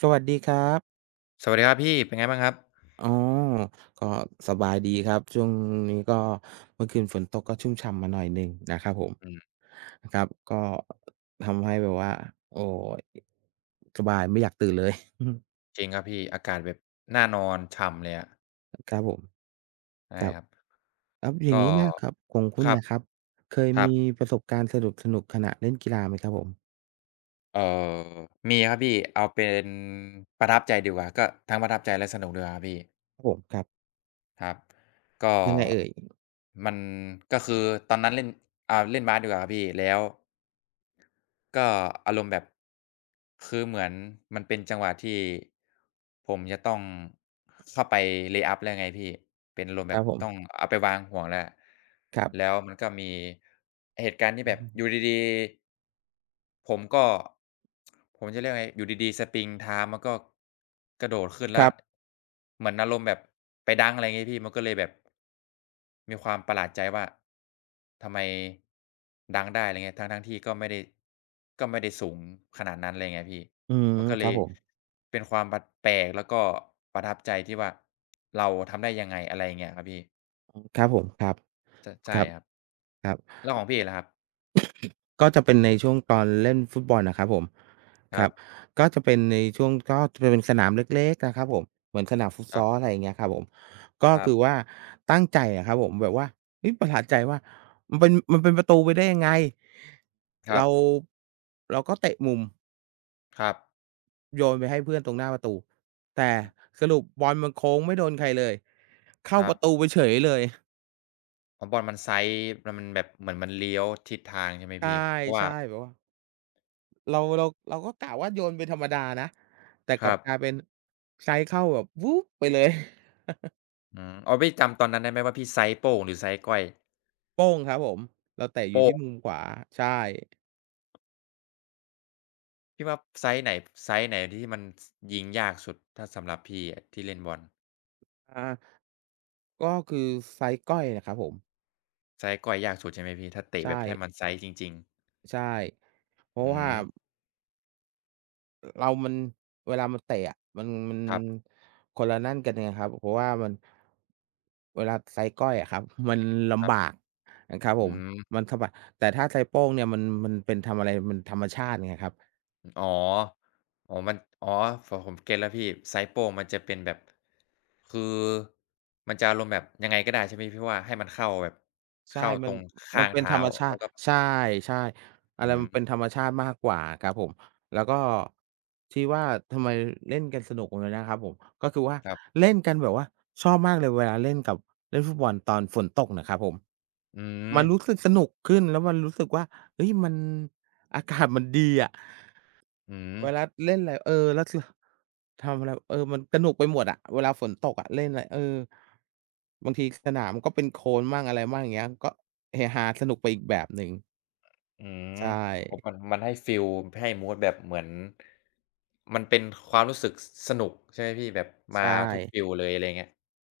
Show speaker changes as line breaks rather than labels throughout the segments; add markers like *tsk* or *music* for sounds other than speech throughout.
สวัสดีครับ
สวัสดีครับพี่ เป็นไงบ้างครับ?
อ๋อ ก็สบายดีครับ ช่วงนี้ก็ เมื่อคืนฝนตกก็ชุ่มฉ่ำมาหน่อยหนึ่งนะครับผม
อืม
ครับ ก็ ทำให้แบบว่า โอ๊ย สบายไม่อยากตื่น เลย *chuckles*
จริงครับพี่ อากาศแบบน่านอน ฉ่ำเลยอะ
อะ ครับผม
ใช่
ครับ
ครับ
ครับ อย
ก
่า
็
งนี้นะครับ ของคุ
ค
ณ
รั
น
บ
่ะครับ เคย
ครั
มี
บ
ประสบการณ์สนุก ๆ ขณะเล่นกีฬาไหมครับผม?
เอ่อ มีครับพี่ เอาเป็นประทับใจดีกว่า ก็ทั้งประทับใจและสนุกดีกว่าครับพี่
ครับผม ครับ
ครับ ก็
ยังไงเอ่ย?
มัน ก็คือตอนนั้นเล่น อะ เล่นบาสดีกว่าครับพี่ แล้ว ก็อารมณ์แบบ คือเหมือนมันเป็นจังหวะที่ผมจะต้องเข้าไป เลย์อัพ แล้วไงพี่ เป็นอารมณ์
ค
แ
ร
บ
ับ
บ
ผ
ต้
ม
องเอาไปวางห่วงแล้ว
ครั
แ
บ
ล้วมันก็มีเหตุการณ์ที่
อื
แบบ อ
ม
ยู่ดี ๆ ผมก็ *tsk* ผมจะเรียกไง อยู่ดี ๆ สปริงเท้ามันก็ กระโดดขึ้น
ค
แล
ร
้
ั
ว
บ
เหมือนอารมณ์แบบไปดังก์ อะไรงี้พี่ มันก็เลยแบบ มีความประหลาดใจว่า ทำไมดังก์ได้ อะไรอย่างเงี้ย ทั้ง ๆ ที่ก็ไม่ได้ ก็ไม่ได้สูงขนาดนั้น อะไรเงี้ยพี่
อืม
มันก็
ค
เล
รับ
ย
ผม
เป็นความบัด แปลกแล้วก็ประทับใจที่ว่า เราทำได้ยังไง อะไรอย่างเงี้ยครับพี่
อืม ครับผม ครับ
ช ใช่
ครับ
ครับ
ครับ
แล้วของพี่ล่ะครับ?
ก็จะเป็นในช่วงตอนเล่นฟุตบอลน่ะครับผม
ค
ค
ร
ร
ั
ับ
บ
ก็จะเป็นในช่วง ก็จะเป็นสนาม เล็ก เล็ก อะครับผม เหมือนสนามฟุต
ค
ซ
รับ
อล อะไรอย่างเงี้ยครับผม ก็
ครั
ค
บ
ือว่าตั้งใจอะครับผม แบบว่า เฮ้ย ประหลาดใจว่า มันเป็น มันเป็นประตูไปได้ยังไง
คร
เ
ั
ร
บ
า เราก็เตะมุม
ครับ
โยนไปให้เพื่อนตรงหน้าประตู แต่
อืม
สรุปบอลมันโค้งไม่โดนใครเลย เข้า
ครั
ประ
บ
ตูไปเฉยเลย
อ๋อ บอลมัน Side มัน มันแบบ เหมือนมันเลี้ยวทิศทาง ใช่ไหม
ใ
พี่ เพราะว
ช
่า
่ ๆ แบบว่า เรา เรา เราก็กะว่าโยนไปธรรมดานะ แต่
ค
กล
ร
ับ
ั
กล
บ
ายเป็น Side เข้าแบบ วืบ ไปเลย *laughs*
อืม อ๋อ พี่จำตอนนั้นได้ไหมว่าพี่ Side โป้ง หรือ Side ก้อย?
โป้งครับผม เราเตะอ
โป
ยู่
้
ที
ง
่มุมขวา ใช่
พี่ว่า Side ไหน ฟ Side ไหนที่มัน ส ยิงยากสุด ถ้าสำหรับพี่อะที่เล่นบอล?
อา ก็คือ Side ก้อยแหละครับผม
Side ก้อยยากสุดใช่ไหมพี่? ถ้าเต
ใ
ะ
ช
แบบให้
่
มัน Side จริง ๆ
ใช่ เพรา
อื
ะว่า
ม
อ เรามัน เวลามันเตะอะ มัน มัน
ครับ
คนละนั่นกันไงครับ เพราะว่ามัน เวลา Side ก้อยอะครับ คือมันล
ครั
ำ
บ
บากอะครับ
อ
ผม
ืม
มันสะบัด แต่ถ้า Side โป้งเนี่ยมัน มันเป็นทำอะไร มันธรรมชาติไงครับ
อึ อ๋อ อ๋อ มัน อ๋อ ฝ ผม ผมเก็ตแล้วพี่ Side โป้งมันจะเป็นแบบ คือมันจะอารมณ์แบบยังไงก็ได้ ใช่ไหมพี่ว่า ให้มันเข้าแบบ
ใช
เข
่
้า
ม
ต
ั
ร
น
งข
ม
้
ั
า
น
ง
เป
เท
็น
้
ธ
า
รรมชา
แล้
ต
ว
ิ
ก็
ใช่ ๆ อะ
อ
ไ
ื
รมันเป็
ม
นธรรมชาติมากกว่าอะครับผม แล้วก็ที่ว่าทำไม ล เล่นกันสนุกตรงนั้นนะครับผม ก็คือว่า
ครับ
เล่นกันแบบว่า ชอบมากเลย เวลาเล่นกับ เล่นฟุตบอลตอนฝนตกน่ะครับผม
อื
มัน
ม
รู้สึกสนุกขึ้น แล้วมันรู้สึกว่า เฮ้ย มัน อากาศมันดีอะ
อื
เว
ม
ลาเล่นไร เออ แล้ว ส ทำอะไร เออ มันสนุกไปหมดอะ เวลาฝนตกอะ เล่นไร เออ บางทีสนามก็เป็นโคลนมั่งอะไรมั่ง อย่างเงี้ย ก็เฮฮา สนุกไปอีกแบบหนึ่ง
อืม
ใช
โอ้
่
มัน มันให้ฟีล ให้มูดแบบเหมือน มันเป็นความรู้สึก ส สนุกใช่ไหมพี่? แบบ
ใ
ม
ช
าทุก
่
ฟีลเลย อะไรอย่างเงี้ย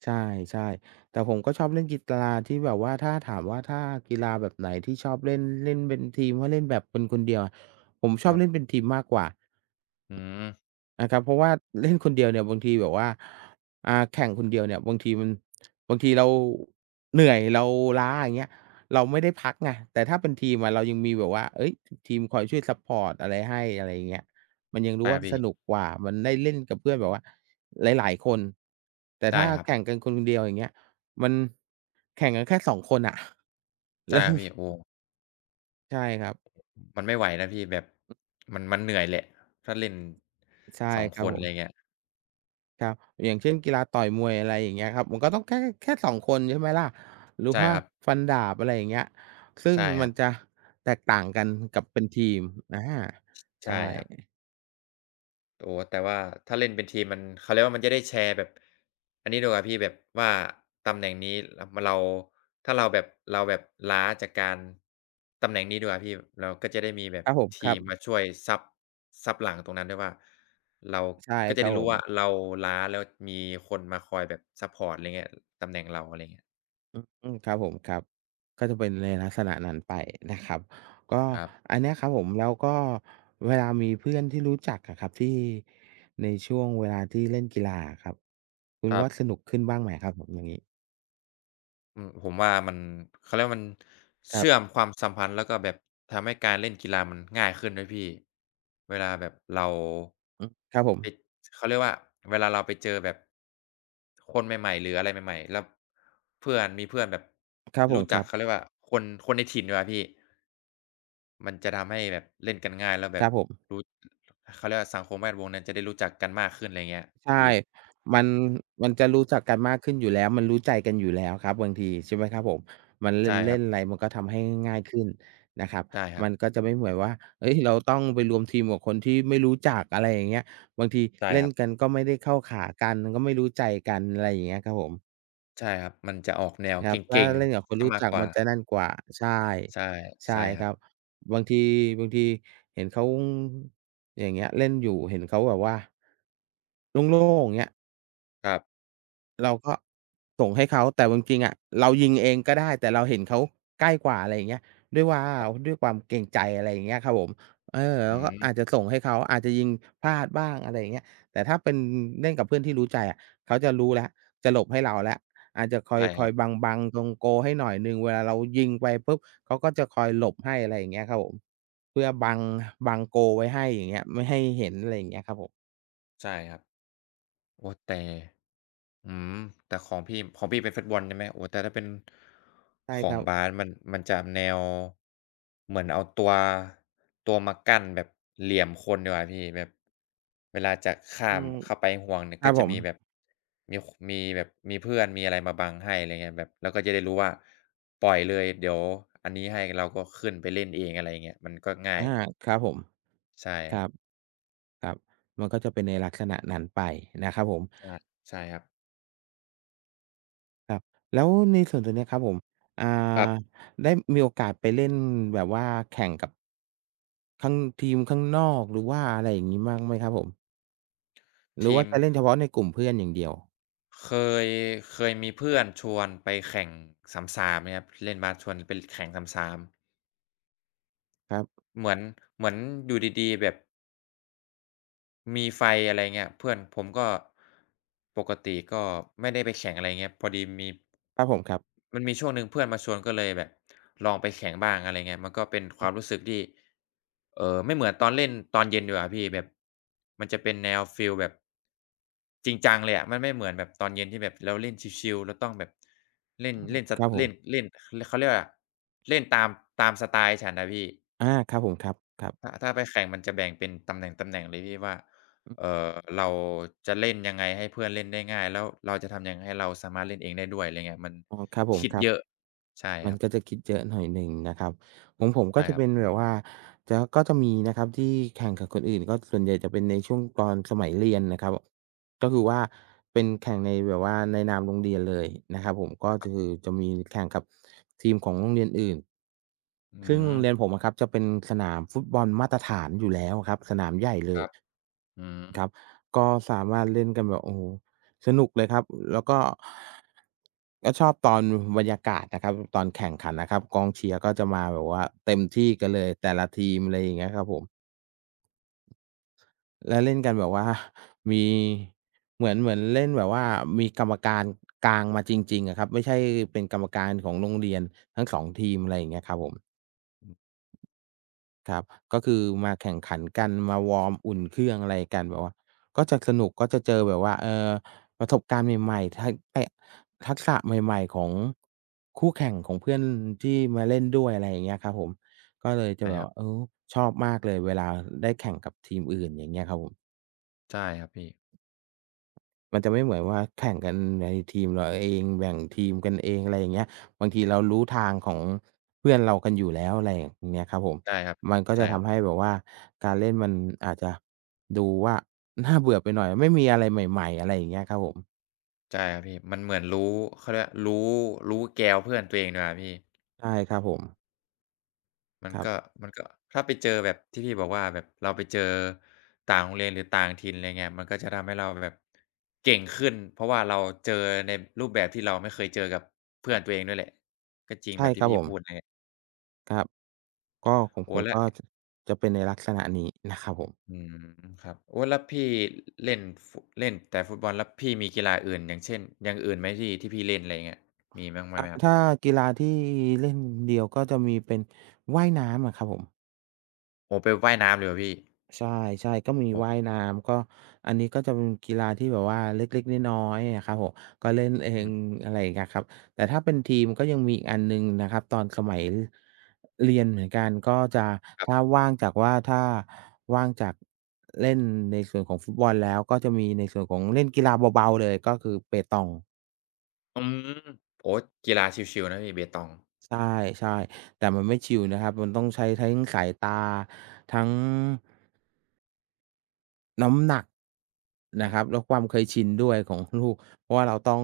ใช่ ๆ แต่ผมก็ชอบเล่นกีฬา ที่แบบว่า ถ้าถามว่าถ้ากีฬาแบบไหนที่ชอบเล่น เล่นเป็นทีม ก็เล่นแบบคน ๆ เดียว ผมช
ค
อ
ร
บ
ั
เ
บ
ล่นเป็นทีมมากกว่า
อืม
อา ครับ เพราะว่าเล่นคนเดียวเนี่ยบางทีแบบว่า อ่า แข่งคนเดียวเนี่ยบางทีมัน บางทีเรา เหนื่อย เราล้า อย่างเงี้ย เราไม่ได้พักไง แต่ถ้าเป็นทีมอะเรายังมีแบบว่า เฮ้ย! ท ทีมคอยช่วยซัปพอร์ตอะไรให้ อะไรอย่างเงี้ย มันยังรู
ใช
้
่
ว่
ค
า
รับพี
ส
่
นุกกว่า มันได้เล่นกับเพื่อนแบบ ว่าหลาย ๆ คน แต่
ใช
ถ
่
้า
ครั
แ
บ
ข่งกัน ค คนเดียว อย่างเงี้ย มัน แข่งกันแค่ 2 คนน่ะ
ใช
แล
่
้ว
ครับพี่ โอ้
ใช่ครับ
อ มันไม่ไหวนะพี่แบบ มัน มันเหนื่อยแหละ ถ้าเล่น
ใช่
2
คร
ค
ับ
น
ผ
อะไรอ
ม
ย่างเงี้ย
ครับ อย่างเช่น กีฬาต่อยมวย อะไรอย่างเงี้ยครับ มันก็ต้องแค่ แค่ แค่ 2 คนใช่ไหมล่ะ หรืพ
ใช่
ว่า
ครับ
ฟันดาบ อะไรอย่างเงี้ย ซึ่
ใ
ง
ช่ค
ม
ร
ั
ั
น
บ
จะแตกต่างกันกับเป็นทีม อา
ช ใช
ใช
่
่
ครับ อ๋อ แต่ว่า ถ้าเล่นเป็นทีมมัน เขาเรียกว่า มันจะได้แชร์แบบ อันนี้ดีกว่าพี่ แบบว่าตำแหน่งนี้รับ มะ เรา ถ้าเราแบบ เราแบบล้าจากการ ตำแหน่งนี้ดีกว่าพี่ เราก็จะได้มีแบ
ค
บ
รับผม
ท
คร
ี
ั
ม
บ
มาช่วย ซัป ซัปหลังตรงนั้นด้วยว่า เรา
ใช่
ก็จ
ค
ะ
รั
ได
บ
้ร
ผ
ู้ว่า
ม
เราล้า แล้วมีคนมาคอยแบบซัปพอร์ตอะไรเงี้ย ตำแหน่งเรา อะไรเงี้ย
อือ อืม ครับผม ครับ ก็จะเป็นในลักษณะนั้นไปนะครับ ก็
ครับ
อันเนี้ยครับผม แล้วก็เวลามีเพื่อนที่รู้จักอะครับ ที่ในช่วงเวลาที่เล่นกีฬาอะครับ คุ
ค
ณ
รั
ว
บ
่าสนุกขึ้นบ้างไหมครับผม? อย่างงี้
อืม ผมว่ามัน เขาเรียกว่า มัน
ค
เ
ร
ช
ับ
ื่อมความสัมพันธ์ แล้วก็แบบทำให้การเล่นกีฬามันง่ายขึ้นด้วยพี่ เวลาแบบเรา
อือ ครับผ
ปิ
ม
ด เขาเรียกว่า เวลาเราไปเจอแบบ คนใหม่ ๆ หรืออะไรใหม่ ๆ แล้ว เพื่อน มีเพื่อนแบบ
ครับผ
รู
ม
้
ค
จ
ร
ั
ั
ก
บ
เขาเรียกว่า คน คนในถิ่นดีกว่าพี่ มันจะทำให้แบบเล่นกันง่าย แล้วแ
ค
บ
ร
บ
ับผม
รู้ เขาเรียกว่า สังคมแวดวงนั้นจะได้รู้จักกันมากขึ้น อะไรอย่างเงี้ย
ใช่
พี่
มัน มันจะรู้จักกันมากขึ้นอยู่แล้ว มันรู้ใจกันอยู่แล้วครับบางที ใช่ไหมครับผม มัน เล
ใช
่
่
น เล
คร
่
ั
น
บ
ไร มันก็ทำให้ง่ายขึ้นนะครับ
ใช่ครั
มั
บ
นก็จะไม่เหมือนว่า เฮ้ย! เราต้องไปรวมทีมกับคนที่ไม่รู้จัก อะไรอย่างเงี้ย บางที
ใช่
เล่
ค
น
รับ
กัน ก็ไม่ได้เข้าขากัน ก็ไม่รู้ใจกัน อะไรอย่างเงี้ยครับผม
ใช่ครับ มันจะออกแนว
คร
เก
ับ ถ้า
ร็ง
เล่นกับค
ๆ
น
เสี
ร
ย
ู้
มา
จ
ก
ัก
กว
ม
่
ันจะ
า
นั่นกว่า ใช่
ใช่
ใช่
ใช่ค
ค
รั
รั
บ
บ บางที บางทีเห็นเขา อย่างเงี้ย เล่นอยู่ เห็นเขาแบบว่า โล่ง ๆ อย่างเงี้ย
ครับ
เราก็ส่งให้เขา แต่เอาจริง ๆ อะ เรายิงเองก็ได้ แต่เราเห็นเขาใกล้กว่า อะไรอย่างเงี้ย ด้วยว่า
ครับ
ด้วยความเกรงใจ อะไรอย่างเงี้ยครับผม เออ เร
อ
า
ื้อ
ก
ฮ
็อ
ื
า
อ
จจะส่งให้เขา อาจจะยิงพลาดบ้าง อะไรอย่างเงี้ย แต่ถ้าเป็นเล่นกับเพื่อนที่รู้ใจอะ เขาจะรู้แล้ว จะหลบให้เราแล้ว อาจจะค
ใ
อ
ช
ย
่
ค
คร
อ
ั
ย
บ
บัง บังตรงโกลให้หน่อยหนึ่ง เวลาเรายิงไปปุ๊บ เขาก็จะคอยหลบให้ อะไรอย่างเงี้ยครับผม เพื่อบัง บังโกลไว้ให้ อย่างเงี้ย ไม่ให้เห็น อะไรอย่างเงี้ยครับผม
ใช่ครับ โอ้ แต่ อื้อฮือ แต่ของพี่ ของพี่เป็นฟุตบอล ใช่ไหม โอ้ แต่ถ้าเป็น
ใช่
ข
ค
อ
ร
ง
ับ
บาส มัน มันจะแนว เหมือนเอาตัว ตัวมากั้นแบบเหลี่ยมคนดีกว่าพี่ แบบเวลาจะข้
อ
า
ื
ม
ม
เข้าไปห่วงเนี่ย
คร
ก
ั
็
บ
จ
ผ
ะ
ม
มีแบบ มี ค มีแบบ มีเพื่อน มีอะไรมาบังให้ อะไรเงี้ย แบบเราก็จะได้รู้ว่าปล่อยเลย เดี๋ยวอันนี้ให้ เราก็ขึ้นไปเล่นเอง อะไรเงี้ย มันก็ง่า
อา
ย
ครับผม
ใช่
ค
คร
รั
ับ
บ ครับ มันก็จะเป็นในลักษณะนั้นไปนะครับผม
อา ใช่ครับ
ครับ แล้วในส่วนตรงเนี้ยครับผม อา
ครับ
ได้มีโอกาสไปเล่นแบบว่าแข่งกับ ข้าง ทีมข้างนอก หรือว่าอะไรอย่างงี้มั่งไหมครับผม? หร
ท
ือว
ี
่า
ม
จะเล่
ข
นเฉพาะในกลุ่มเพื่อนอย่างเดียว?
เคย เคยมีเพื่อนชวนไปแข่ง 3-3 อย่างเงี้ยครับ พ เล่นบาสชวนไป ล แข่ง 3-3
ครับ
เหมือน เหมือนอยู่ดี ๆ แบบ มีไฟ อะไรเงี้ย เพื่อน ผมก็ ปกติก็ไม่ได้ไปแข่งอะไรเงี้ย พอดีมี
ครับผม ครับ
มันมีช่วงหนึ่งเพื่อนมาชวนก็เลยแบบลองไปแข่งบ้าง อะไรเงี้ย มันก็เป็นค
อื
วา
อ
มรู้สึกที่ เอ่อ ไม่เหมือนตอนเล่นตอนเย็นดีกว่าพี่ แบบมันจะเป็นแนวฟีลแบบ จริงจังเลยอะ มันไม่เหมือนแบบตอนเย็น ที่แบบเราเล่นชิล ๆ เราต้องแบบ เล่
อ
น
ืม
เล่น สะ
ครับผ
เล่
ม
น เล่น ข เขาเรียกอะไรอะ เล่นตาม ตามสไตล์ฉันอะพี่
อา ครับผม ครับ ครับ
ถ้า ถ้าไปแข่งมันจะแบ่งเป็นตำแหน่ง ๆ เลยพี่ว่า
อือ
เอ่อ เราจะเล่นยังไงให้เพื่อนเล่นได้ง่าย แล้วเราจะทำยังไงให้เราสามารถเล่นเองได้ด้วย อะไรเงี้ย มัน
อ๋อ ครับผ
ค
ม
ิด
ครั
เ
บ
ยอะ ใช่
มั
ค
น
รับ
ก็จะคิดเยอะหน่อยหนึ่งนะครับ ของผม
ใ
ก
ช
็
่
จะ
คร
เ
ับ
ป็นแบบว่า จะ ก็มีนะครับที่แข่งกับคนอื่น ก็ส่วนใหญ่จะเป็นในช่วงตอนสมัยเรียนนะครับ บ ก็คือว่าเป็นแข่งในแบบว่าในนามโรงเรียนเลยนะครับผม ก็ จ คือจะมี ล แข่งกับทีมของโรงเรียนอื่น
อ
ซึ่งโรงเรี
ือ
ยนผมอะครับจะเป็นสนามฟุตบอลมาตรฐานอยู่แล้วอะครับ สนามใหญ่เล
คร
ย
ับ อื
ครั
อ
บ ก็สามารถเล่นกันแบบ โอ้โฮ สนุกเลยครับ อ แล้วก็ ก็ชอบตอน ม บรรยากาศนะครับ ม ตอนแข่งขันนะครับ กองเชียร์ก็จะมาแบบว่าเต็มที่กันเลยแต่ละทีม อะไรอย่างเงี้ยครับผม แล้วเล่นกันแบบ ว่า มี เหมือน เหมือนเล่นแบบว่ามีกรรมการ กลางมาจริง ๆ อะครับ ไม่ใช่เป็นกรรมการของโรงเรียนทั้ง 2 ทีม ไรเงี้ยครับผม
อือ
ครับ ก็คือมาแข่งขันกัน มาวอร์ม อุ่นเครื่อง อะไรกันแบบว่า ก็สนุกก็จะเจอแบบว่า เอ่อ ประสบการณ์ใหม่ ๆ ทัก ไอ ทักษะใหม่ ๆ ของ คู่แข่ง ของเพื่อนที่มาเล่นด้วย อะไรอย่างเงี้ยครับผม ก็เลยจ
ใช
ะ
่
แบ
คร
บ
ับ
เออ ชอบมากเลยเวลาได้แข่งกับทีมอื่น อย่างเงี้ยครับผม
ใช่ครับพี่
มันจะไม่เหมือนว่าแข่งกันในทีม ร เราเอง แบ่งทีมกันเอง ไรอย่างเงี้ย บางทีเรารู้ทางของ เพื่อนเรากันอยู่แล้ว ไรเงี้ยครับผม
ใช่ครับ
มันก็
ใช
จ
่
ะท
ครับ
ำให้แบบว่าการเล่นมันอาจจะ ดูว่า น่าเบื่อไปหน่อย ไม่มีอะไรใหม่ ๆ อะไรอย่างเงี้ยครับผม
ใช่ครับพี่ มันเหมือนรู้ เขาเรียกว่า รู้ รู้แกวเพื่อนตัวเองดีกว่าพี่
ใช่ครับผม
มั
ค
น
รั
ก็
บ
มันก็ถ้าไปเจอแบบที่พี่บอกว่าแบบ เราไป เจอต่างโรงเรียนหรือต่างถิ่น ไรเงี้ย มันก็จะทำให้เราแบบ เก่งขึ้น เพราะว่าเราเจอในรูปแบบที่เราไม่เคยเจอกับ เพื่อนตัวเองด้วยแหละ ก็จริ
ใ
ง
ช
แ
่
บบท
ค
ี่
รับ
พี่
ผ
พ
ม
ูดเลย
ครับ ก็ของ
โอ้
ผม
แล้
ก
ว
็จะ จะเป็นในลักษณะนี้นะครับผม
อืม ครับ โอ้ แล้วพี่ ล เล่น ฟ เล่นแต่ฟุตบอล แล้วพี่มีกีฬาอื่น อย่างเช่น อย่างอื่นไหมพี่ที่พี่เล่น อะไรอย่างเงี้ย มีบ้าง บ้า
อ
ง
า
ไหมครับ?
ถ้ากีฬาที่เล่นเดี่ยวก็จะมีเป็นว่ายน้ำอะครับผม
โอ้ ไปว่ายน้ำเลยเหรอพี่?
ใช่ ๆ ก็มี
โอ้
ว่ายน้ำ ก็อันนี้ก็จะเป็นกีฬาที่แบบว่าเล็ก ๆ น้อย ๆ อะครับผม ก็เล่นเอ
อื
ง
ม
อ อะไรอย่างเงี้ยครับ แต่ถ้าเป็นทีมก็ยังมีอีกอันหนึ่งนะครับตอนสมัย ร เรียนเหมือนกัน ก็จะ
คร
ถ
ับ
้าว่างจาก ว่า ถ้าว่างจากเล่นในส่วนของฟุตบอลแล้ว ก็จะมีในส่วนของเล่นกีฬาเบา ๆ เลย ก็คือเปตอง
อืม โอ๊ย กีฬาชิล ๆ นะพี่เปตอง
ใช่ ๆ แต่มันไม่ชิลนะครับ มันต้องใช้แท้งสายตา ทั้ง น้ำหนักน
อื
ะคร
ม
ับ แล้วความเคยชินด้วยของ ข ลูก เพราะว่าเราต้อง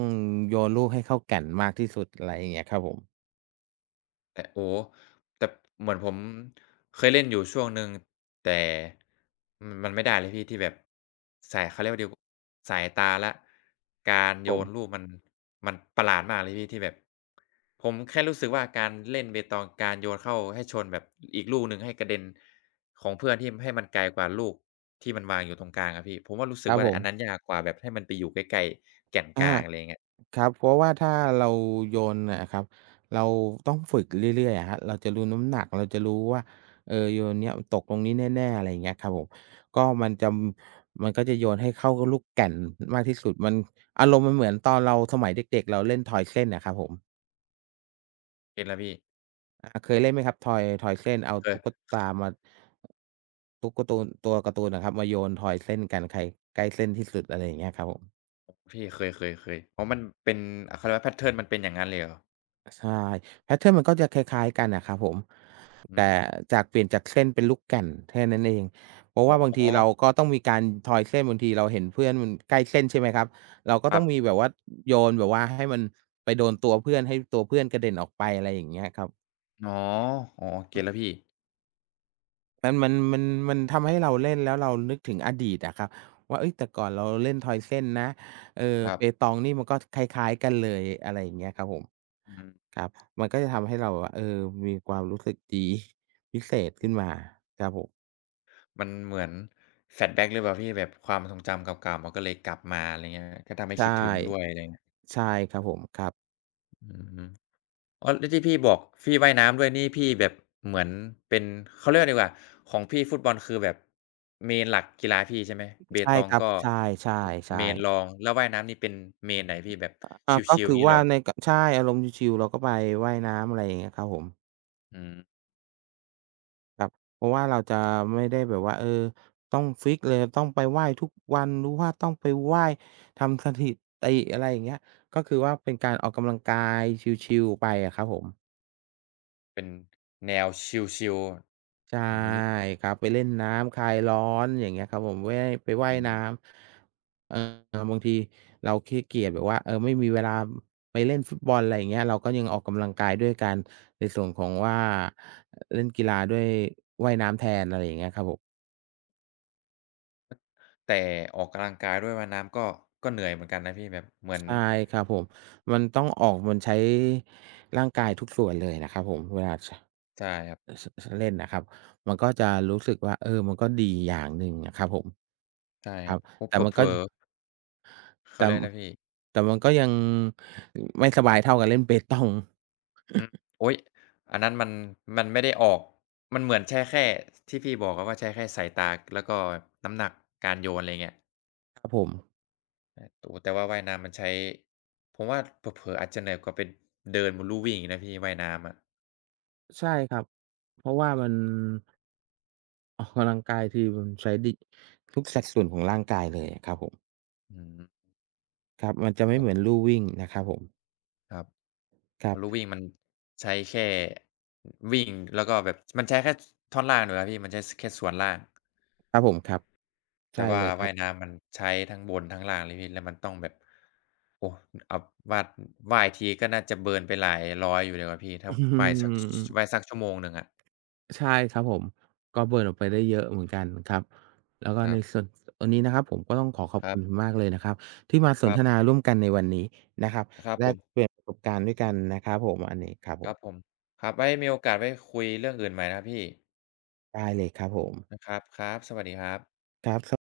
โยนลูกให้เข้าแก่นมากที่สุด อะไรเงี้ยครับผม
แต่ โอ้โฮ แต่เหมือนผมเคยเล่นอยู่ช่วงหนึ่ง แต่ อือ มันไม่ได้เลยพี่ที่แบบ ใส่ เขาเรียกว่าดิว สายตาและ การโย
ผม
นลูกมัน มันประหลาดมากเลยพี่ที่แบบ ผมแค่รู้สึกว่า การเล่นเปตอง การโยนเข้าให้ชนแบบอีกลูกหนึ่งให้กระเด็นของเพื่อน ที่ ม ให้มันไกลกว่าลูกที่มันวางอยู่ตรงกลางอะพี่ ผมว่ารู้ส
ค
ึ
ร
ก
ับ
ว่า
ผ
อัน
ม
นั้นยากกว่าแบบให้มันไปอยู่ใกล้ ๆ แก่น
อ
ก
า
ลาง อะไรอย่างเงี้ย
ครับ เพราะว่าถ้าเราโยนอะครับ เราต้องฝึกเรื่อย ๆ อะครับ เราจะรู้น้ำหนัก เราจะรู้ว่า เออ โยนนี้ ม ตกตรงนี้แน่ ๆ อะไรอย่างเงี้ยครับผม ก็มันจำ มันก็จะโยนให้เข้าลูกแก่น ม มากที่สุด มัน อารมณ์มันเหมือนตอนเราสมัยเด็ก ๆ เราเล่นทอยเส้นอะครับผม
เก็ตแล้วพี่
อา เคยเล่นไหมครับ? ทอย ทอยเส้น เอา
เค
ตุ
ย
๊กตามา ตุ๊กการ์ตูน ตัวการ์ตูนอะครับมาโยนทอยเส้นกัน ใครใกล้เส้นที่สุด อะไรอย่างเงี้ยครับผม
พี่ เคย ๆ ๆ เพราะมันเป็น เขาเรียกว่า แพตเทิร์น มันเป็นอย่างงั้นเลยเหรอ?
ใช่ แพตเทิร์น มันก็จะคล้าย ๆ กันน่ะครับผม
อ
แ
ื
ต่
ม
จาก เปลี่ยนจากเส้นเป็นลูกแก่นแค่นั้นเอง เพราะว
อ
่
๋
าบางทีเรา
อ
ก็ต้องมีการทอยเส้น บางทีเราเห็นเพื่อนมันใกล้เส้น ใช่ไหมครับ เราก็
ค
ต
ร
้อ
ั
ง
บ
มีแบบว่าโยนแบบว่าให้มัน ไปโดนตัวเพื่อนให้ตัวเพื่อนกระเด็นออกไป ไรอย่างเงี้ยครับ
อ๋อ อ๋อ เก็ตแล้วพี่
มัน มัน มัน มันทำให้เราเล่นแล้วเรานึกถึงอดีตอะครับว่า เอ๊ย แต่ก่อนเราเล่นทอยเส้นนะ เออ
คร
เป
ับ
ตองนี่มันก็คล้าย ๆ กันเลย อะไรอย่างเงี้ยครับผม
อือฮึ
ครับ มันก็จะทำให้เราแบบว่า เออ มีความรู้สึกดีพิเศษ
อ
ขึ
ื
้นมา
ม
ครับผม
มันเหมือน Flashback หรือเปล่าพี่ แบบความทรงจำเก่า ๆ มันก็เลยกลับมา ไรเงี้ย ก็ทำให้
ใช
ค
่
ิดถึงด้วยเลยไง
ใช่ครับผม ครับ
อือฮึ อ๋อ แล้วที่พี่บอกพี่ ว่ายน้ำด้วยนี่พี่แบบเหมือนเป็น เขาเรียกไรดีกว่า ของพี่ฟุตบอล คือแบบ Main กีฬาพี่ใช่ไหม เป
ใช่
ตอ
ค
ง
รั
ก
บ
็
ใช่
Main
ๆ ๆ
รอง แล้วว่ายน้ำนี่เป็น Main ไหนพี่ แบบ
อา
ช
ก็
ิ
ค
ล
ื
ๆ
อ
งี้
ว
เ
่
หร
า
อ?
ใน ก ใช่อารมณ์ชิล ๆ เราก็ไปว่ายน้ำ ไรอย่างเงี้ยครับผม
อือ
ครับ เพราะว่าเราจะไม่ได้แบบว่า เออ ต้องฟิกซ์เลย ต้องไปว่ายทุกวัน หรือว่าต้องไปว่ายทำสถิติ อะไรอย่างเงี้ย ก็คือว่า เป็นการออกกำลังกายชิลล์ ๆ ไปอะครับผม
เป็นแนวชิลล์
ใช่
ๆ อือฮึ
ครับ ไปเล่นน้ำคลายร้อน อย่างเงี้ยครับผม แว่ ไปว่า
อ
ยน้
ืม
ำ เออ บางทีเราขี้เกียจแบบว่า เออ ไม่มีเวลาไปเล่นฟุตบอล อะไรอย่างเงี้ย เราก็ยังออกกำลังกายด้วยการ ในส่วนของว่า เล่นกีฬาด้วยว่ายน้ำแทน อะไรอย่างเงี้ยครับผม
แต่ออกกำลังกาย ด้วยว่ายน้ำ ก็ ก็เหนื่อยเหมือนกันนะพี่ แบบเหมือ
ใ
น
ช่ครับผม มันต้องออก มันใช้ร่างกายทุกส่วนเลยนะครับผม เวลา ช
ใช่ครับ
อือ ช ช เล่นอะครับ มันก็จะรู้สึกว่า เออ มันก็ดีอย่างหนึ่งอะครับผม
ใช่
ค
ค
ร
ร
ั
ั
บ
บ อ
แต่
เผลอ
มัน
เผ
ก็
ลอ เข
แ
า
ต
เ
่
รียก
อ
นะพี่
แต่มันก็ยังไม่สบายเท่ากับเล่น เปตอง
อือ
*chuckles*
โอ๊ย อันนั้นมัน มันไม่ได้ออก มันเหมือนใช้แค่ที่พี่บอกอะว่า ใช้แค่สายตา แล้วก็น้ำหนักการโยน อะไรเงี้ย
ครับผม
อ ตู๋ แต่ว่าว่ายน้ำมันใช้ ผมว่าเผลอ ๆ อาจจะเหนื่อยกว่าเป็น เดินบนลู่วิ่งอีกนะพี่ ว่ายน้ำอะ
ใช่ครับ เพราะว่ามัน ออก กำลังกายที มันใช้ดิ ทุกสัดส่วนของร่างกายเลยอะครับผม
อืม
ครับ มันจะไม
โ
่
อ้
เหมือนลู่วิ่งนะครับผม
ครับ
คร
อ
ั
ะ
บ
ลู่วิ่งมันใช้แค่ อ วิ่ง แล้วก็แบบ ช มันใช้แค่ ช ท่อนล่างดีกว่าพี่ มันใช้ ส แค่ส่วนล่าง
ครับผม ครับ ใช
แต
่
่ว่
เ
า
ลยคร
ว
ั
่า
บ
ยน้ำมันใช้ทั้งบนทั้งล่างเลยพี่ แล้วมันต้องแบบ โอ้ อ อับ วาด ว่ายทีก็น่าจะเบิร์นไปหลายร้อยอยู่เลยนะครับพี่ ถ้
อ
า
ื
ว่ายสัก ส ส
ม
ว่ายสักชั่วโมงหนึ่งอะ
ใช่ครับผม ก็เบิร์นออกไปได้เยอะเหมือนกันครับ แล้วก็
คร
ใ
ั
น
บ
ส่วน วันนี้นะครับผม ก็ต้องขอขอบ
คร
ค
ั
ุ
บ
ณคุณมากเลยนะครับ ที่มาส
คร
น
ั
ท
บ
นาร่วมกันในวันนี้นะครับ
ครับ
แล
ผ
ก
ม
เปลี่ยนประสบการณ์ด้วยกันนะครับผม อันนี้ครับผ
คร
ม
ับผม ครับ ไว้มีโอกาส ไว้คุยเรื่องอื่นใหม่นะพี่
ได้เลยครับผม
อ ครับ ครับ สวัสดีครับ
ครับ ส